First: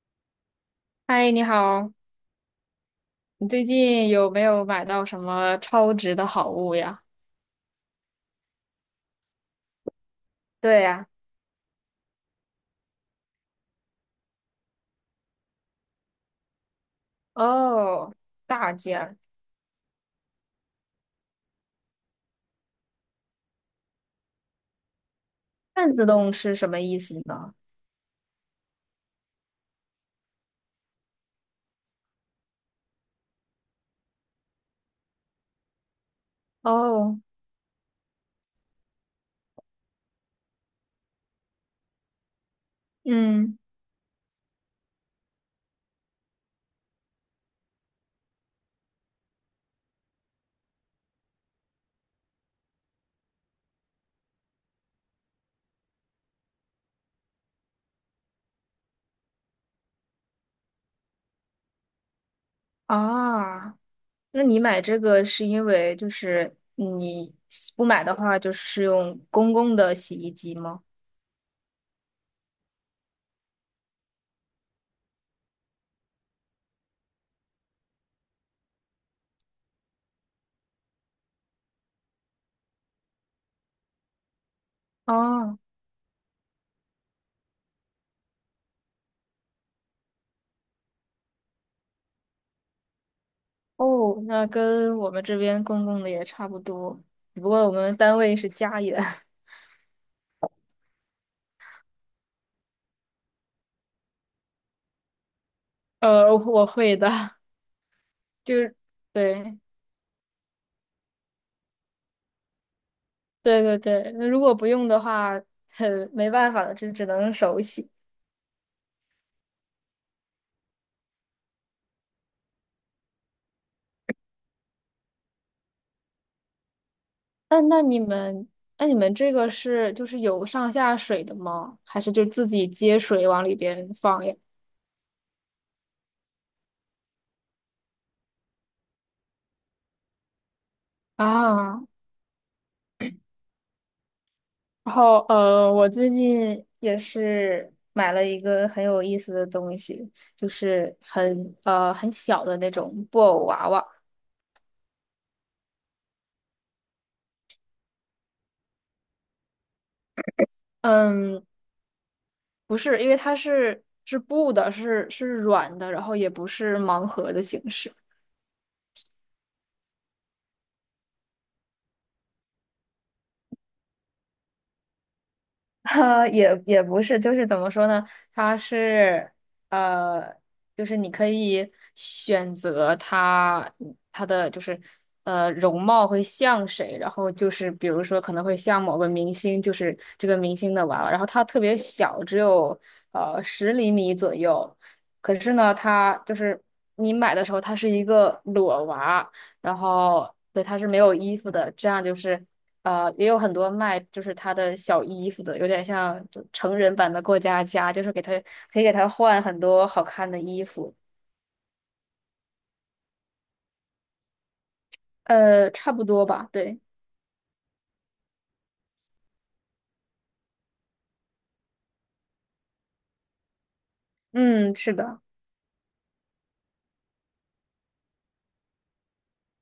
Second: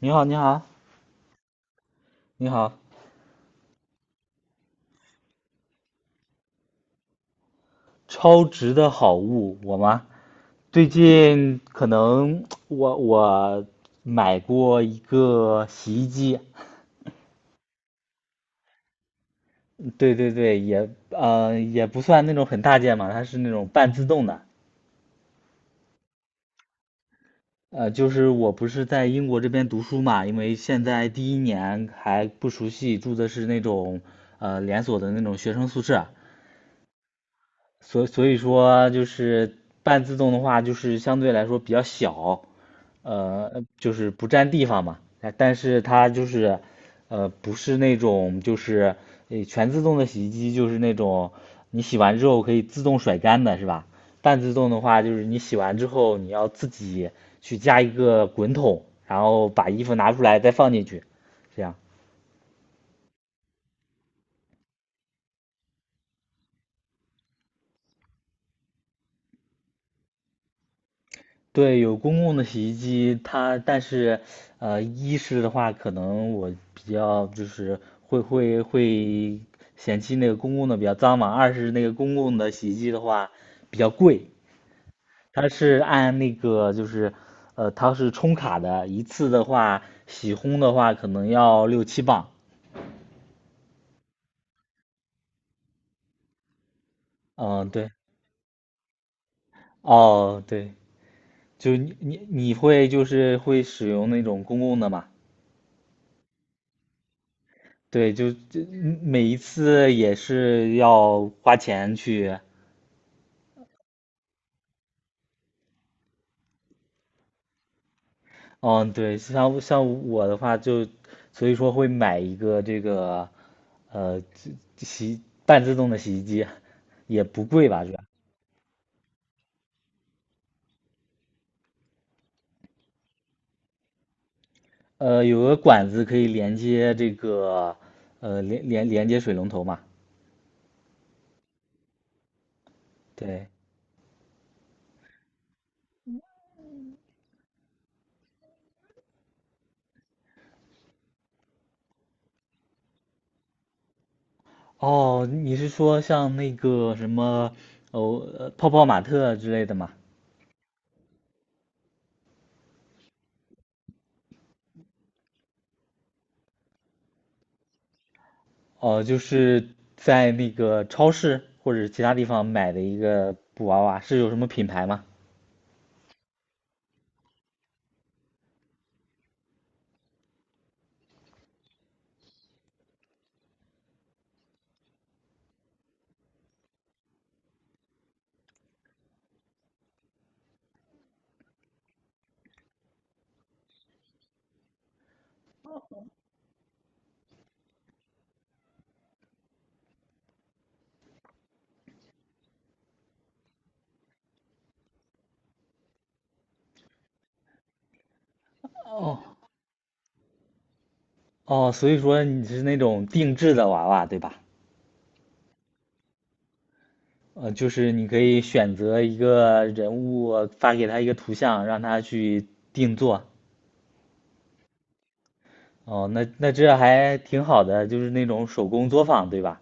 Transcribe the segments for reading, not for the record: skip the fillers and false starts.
你好，你好，嗨，你好，你好，你最近有没有买到什么超值的好物呀？超值的好物，我吗？对最呀，近可能我买过一个洗衣机，哦，大件儿对对对，也也不算那种很大件嘛，它是那种半自动的，半自动是什么意思呢？就是我不是在英国这边读书嘛，因为现在第一年还不熟悉，住的是那种连锁的那种学生宿舍，哦，所以说就是半自动的话，就是相对来说比较小，嗯，就是不占地方嘛。但是它就是，不是那种就是全自动的洗衣机，就是那种你洗完之后可以自动甩干的，是吧？半自动的话，就是你洗完之后你要自己去加一个滚筒，然后把衣服拿出来再放进去，这样。啊，那你买这个是因为就是你不买的话，就是用公共的洗衣机吗？对，有公共的洗衣机，它但是，一是的话，可能我比较就是会嫌弃那个公共的比较脏嘛，二是那个公共的洗衣机的话比较贵，它哦，是按那个就是，它是充卡的，一次的话洗烘的话可能要六七磅，哦，那跟我们这边公共的也差不多，只不过嗯，我对，们单位是家园。哦，对，就你会就是会使用那种公共的吗？我会的，对，就就就是。每一对，次也是要花钱去，对对对，那如果不用的话，很没办法了，这只能手洗。嗯，对，像我的话就，所以说会买一个这个，呃，这洗半自动的洗衣机，也不那贵那吧，是你吧？们，那你们这个是就是有上下水的吗？还是就自己接水往里边放呀？有个管子可以连接这个，连接水龙头嘛，啊，对，然后我最近也是买了一个很有意思的东西，就是很小的那种布偶娃娃。哦，你是说像那个什么，哦，泡泡玛特之类的吗？嗯，不是，因为它是布的，是软的，然后也不是盲盒的形式。哦，就是在那个超市或者其他地方买的一个布娃娃，是有什么品牌吗？哈，也不是，就是怎么说呢？它是呃，就是你可以选择它的就是容貌会像谁，然后就是比如说可能会像某个明星，就是这个明星的娃娃，然后它特别小，只有10厘米左右。可是呢，它就是你买的时候它是一个裸娃，然后对它是没有衣服的，这样就是。也有很多卖就是他的小衣服的，有点像就成人版的过家家，就是给他可以给他哦换很多好看的衣服，哦，所以说你是那种定制的娃娃，对吧？差不多吧，对，就是你可以选择一个人物，发给他一个图像，让他去定做。嗯，是的，哦，那这还挺好的，就是那种手工作坊，对吧？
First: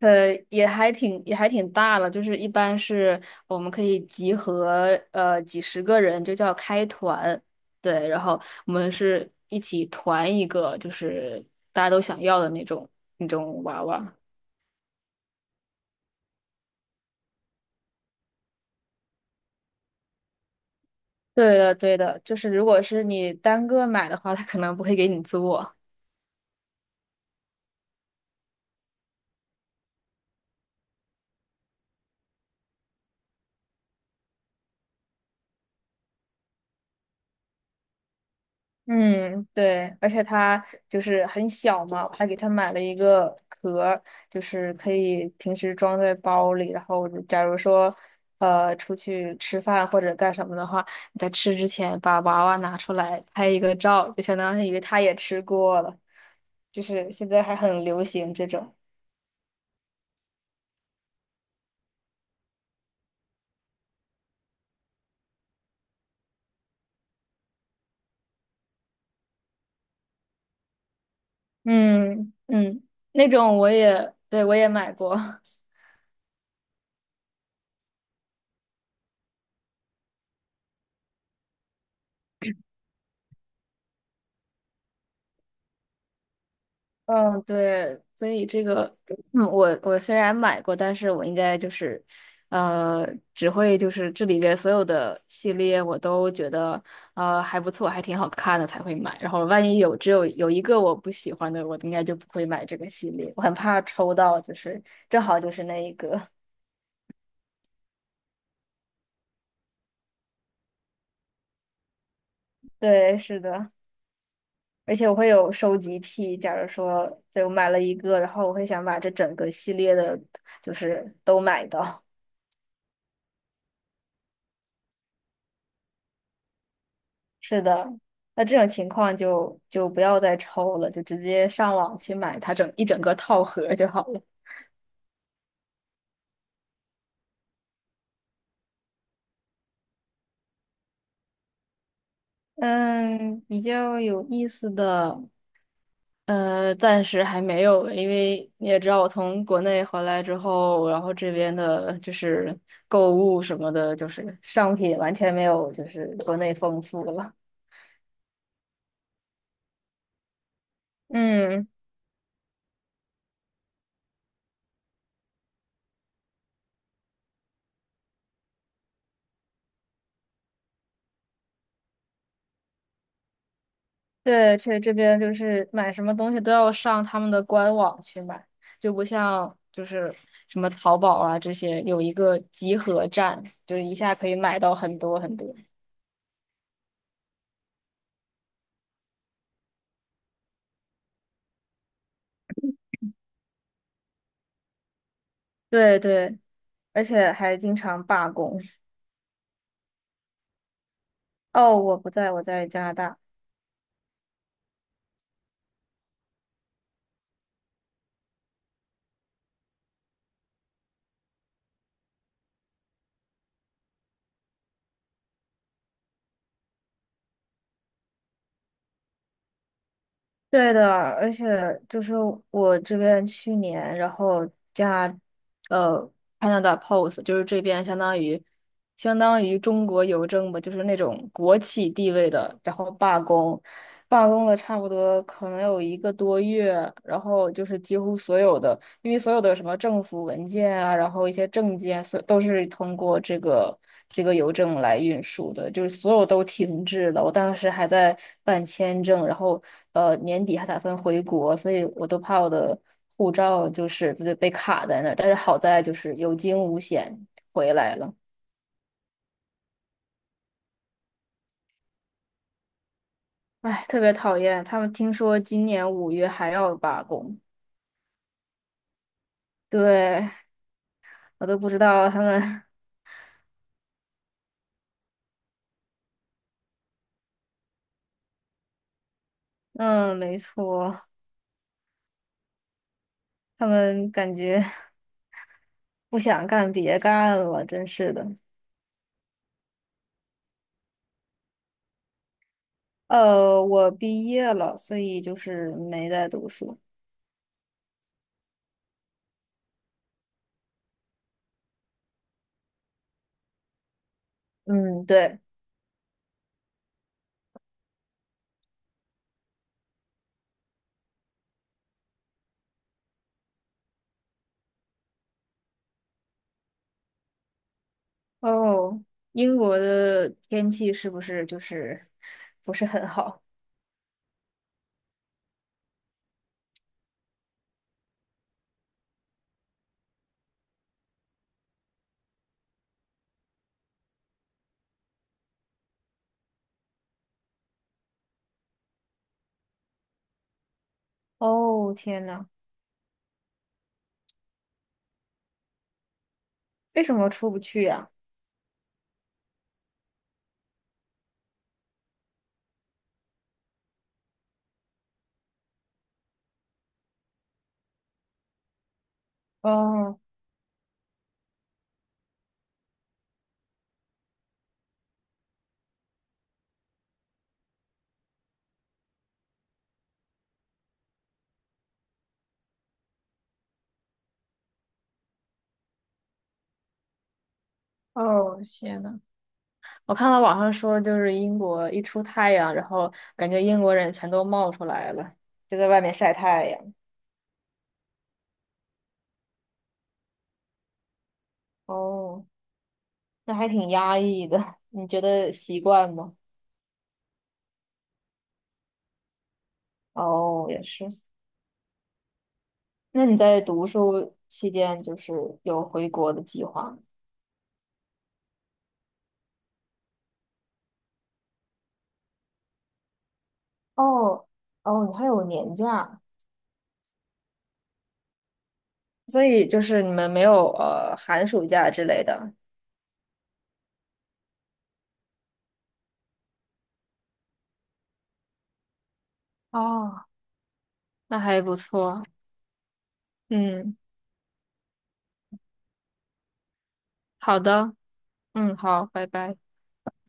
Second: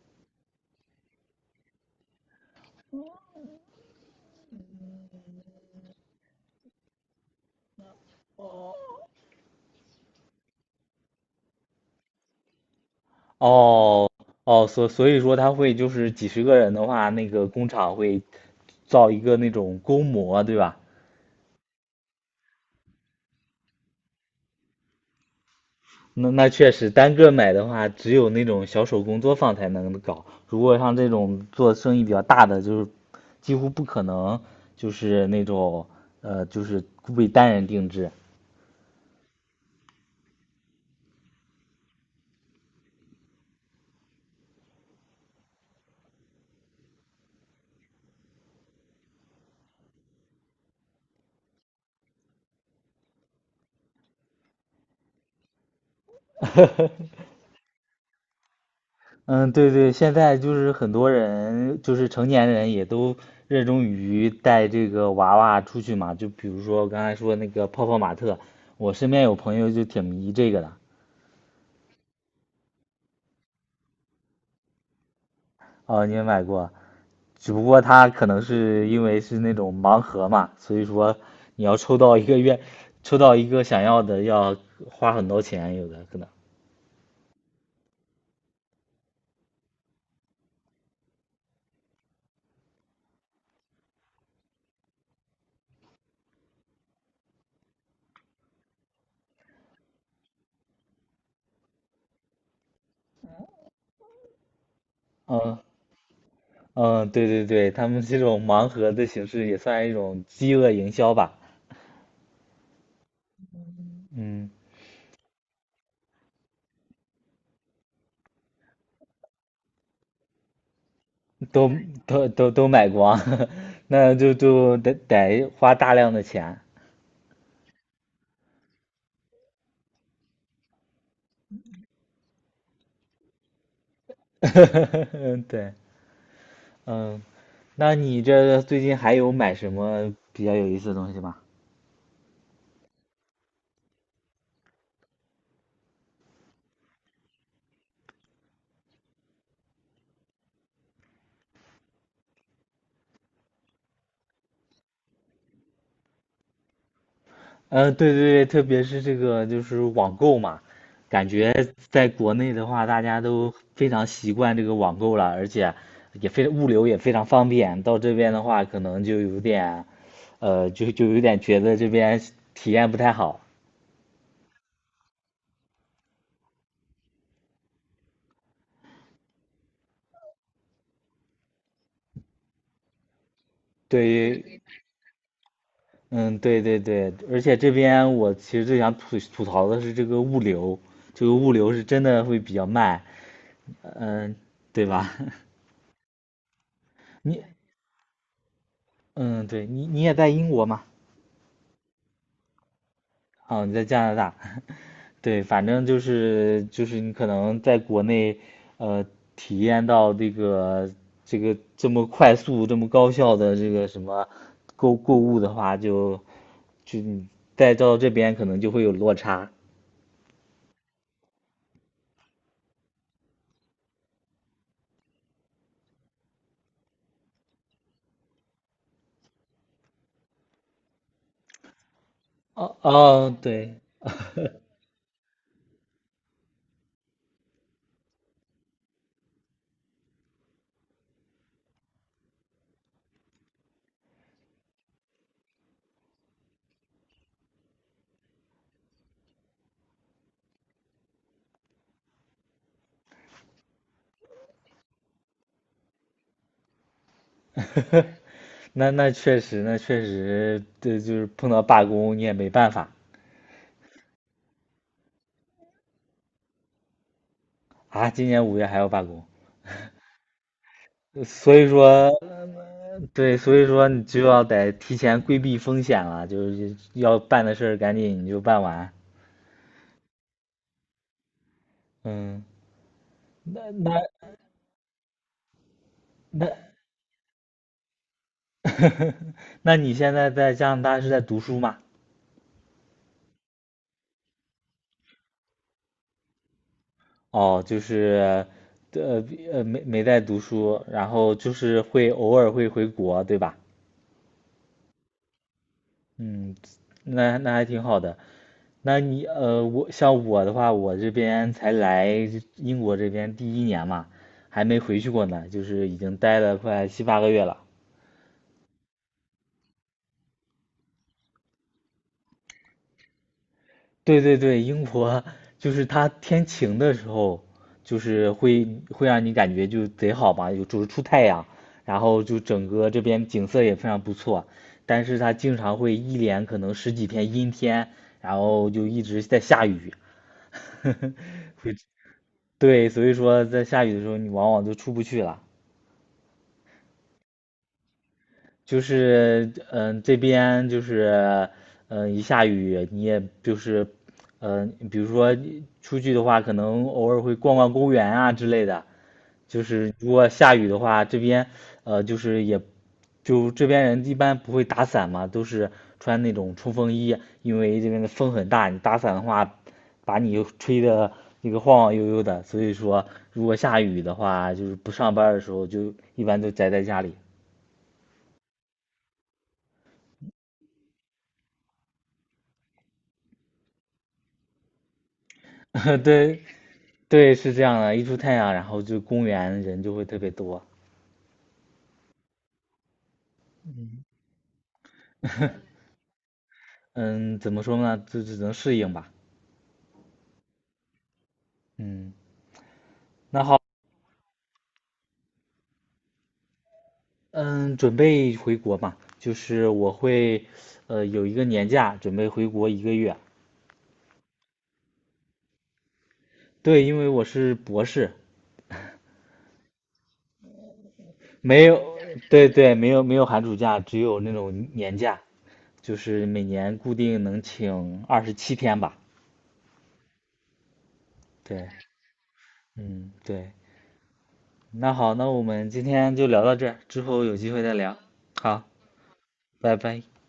也还挺大了，就是一般是我们可以集合几十个人，就叫开团，对，然后我们是一起团一个，就是大家都想要的那种娃哦娃。哦，所以说他会就是几十个人的话，那个工厂会造一个那种工模，对吧？对的，对的，就是如果是你单个买的话，他可能不会给你做。那确实，单个买的话，只有那种小手工作坊才能搞。如果像这种做生意比较大的，就是几乎不可能，就是那种就是为单人定制。嗯，对，而且他就是很小嘛，我还给他买了一个壳儿，就是可以平时装在包里，然后假如说出去吃饭或者干什么的话，你在吃之前把娃娃拿出来拍一个照，就相当于他也吃过了。就是 现在还很流行这种，嗯，对对，现在就是很多人，就是成年人也都热衷于带这个娃娃出去嘛。就比如说我刚才说那个泡泡玛特，我身边有朋友就挺迷这个的。嗯嗯，那种我也，对，我也买过。哦，你也买过？只不过他可能是因为是那种盲盒嘛，所以说你要抽到一个愿，抽到一个想要的要花很多钱，有的可能。嗯，对，所以这个，嗯，我虽然买过，但是我应该就是，呃，只会就是这里边所有的系列我都觉得，还不错，还挺好看的才会买。然后万一有只有有一个我不喜欢的，我应该就不会买这个系列。我很怕抽到，就是正好就嗯是那一个。嗯，对对对，他们这种盲盒的形式也算一种饥饿营销吧。对，是的，嗯，而且我会有收集癖。假如说，对，我买了一个，然后我会想把这整个系列的，就是都买都到。都买光，那就得花大量的钱。是的，那这种情况就不要再抽了，就直接上网去买它整个套盒就好了。嗯对，嗯，那你这最近还有买什么比较有意思的东西吗？嗯，比较有意思的，暂时还没有，因为你也知道，我从国内回来之后，然后这边的就是购物什么的，就是商品完全没有，就是国内丰富了。对对对，特别是这个就是网购嘛，感觉嗯。在国内的话，大家都非常习惯这个网购了，而且也非物流也非常方便。到这边的话，可能就有点，就有点觉得这边体验不太好。对，这边就是买什么东西都要上他们的官网去买，就不像就是什么淘宝啊这些有一个集合站，就是一对，下可以买于，到很多很多。嗯，对对对，而且这边我其实最想吐槽的是这个物流，这个物流是真的会比较慢，嗯，对吧？对对，而 且你，还经常罢工。嗯，对你也在英国嘛？哦，我不在，我在加拿大。哦，你在加拿大。对，反正就是你可能在国内，呃，体验到这个这么快速、这么高效的这个什么购物的话，就你再到这边可能就会有落差。对的，而且就是我这边去年，然后呃，Canada Post，就是这边相当于中国邮政吧，就是那种国企地位的，然哦后罢哦，工，对，罢工了差不多可能有一个多月，然后就是几乎所有的。因为所有的什么政府文件啊，然后一些证件，所都是通过这个邮政来运输的，就是所有都停滞了。我当时还在办签证，然后年底还打算回国，所以我都怕我的护照就是被卡在那儿。但是好在就是有惊无险回来了。那确实，那确实，这就是碰到罢工你也没办法唉，特别讨厌他们，听说今年5月还要罢工，啊。今年五月还要罢工。对，我所都以不知道说，他们，对，所以说你就要得提前规避风险了，就是要办的事儿赶紧你就办完。嗯，没错，嗯，他那那们感觉。不那，想干，别干了，真是的。那你现在在加拿大是在读书吗？我毕业了，所以就是没在读书。哦，就是，呃没在读书，然后就是会偶尔会回国，对吧？嗯，对。嗯，那还挺好的。像我的话，我这边才来英国这边第一年嘛，还没回去过呢，就是已经待了快7、8个月了。哦，英国的天气是不是就是不是很好？对对对，英国就是它天晴的时候，就是会让你感觉就贼好吧，有就是出太阳，然后就整个这边景色也非常不错。但是它经常会一连可能十几天阴天，然后就一直在下雨。哦，天呐，对，所以说在下雨的时候，你往往都出不去了。为什么出不去呀？就是这边就是一下雨你也就是比如说出去的话，可能偶尔会逛逛公园啊之类的。就是如哦果下雨的话，这边就是也就这边人一般不会打伞嘛，都是穿那种冲锋衣，因为这边的风很大，你打伞的话，把你吹的那个晃晃悠悠的。所以说，如果下雨的话，就是不上班儿的时候，就一般都宅在家里。哦，天呐，我看到网上说，就是英国一出太阳，然后感觉英国人全都冒出来了。就在外 面晒对，太阳。对，是这样的，一出太阳，然后就公园人就会特别多。哦，那还挺压抑的。你觉得习惯吗？嗯，怎么说呢？就只能适应吧。哦，也是。嗯，那你那好，在读书期间，就是有回国的计划吗？嗯，准备回国嘛，就是我会，有一个年假，准备回国一个月。哦哦，你还有年假，对，因为我是博士，所以就是你们没有寒没暑假有，之类对的，对，没有没有寒暑假，只有那种年假，就是每年固定能请27天吧。哦，那还对，不错。嗯，对。嗯，那好，那我们今天就聊到这儿，之后有机好会再的，聊。好，嗯，好，拜拜。拜拜。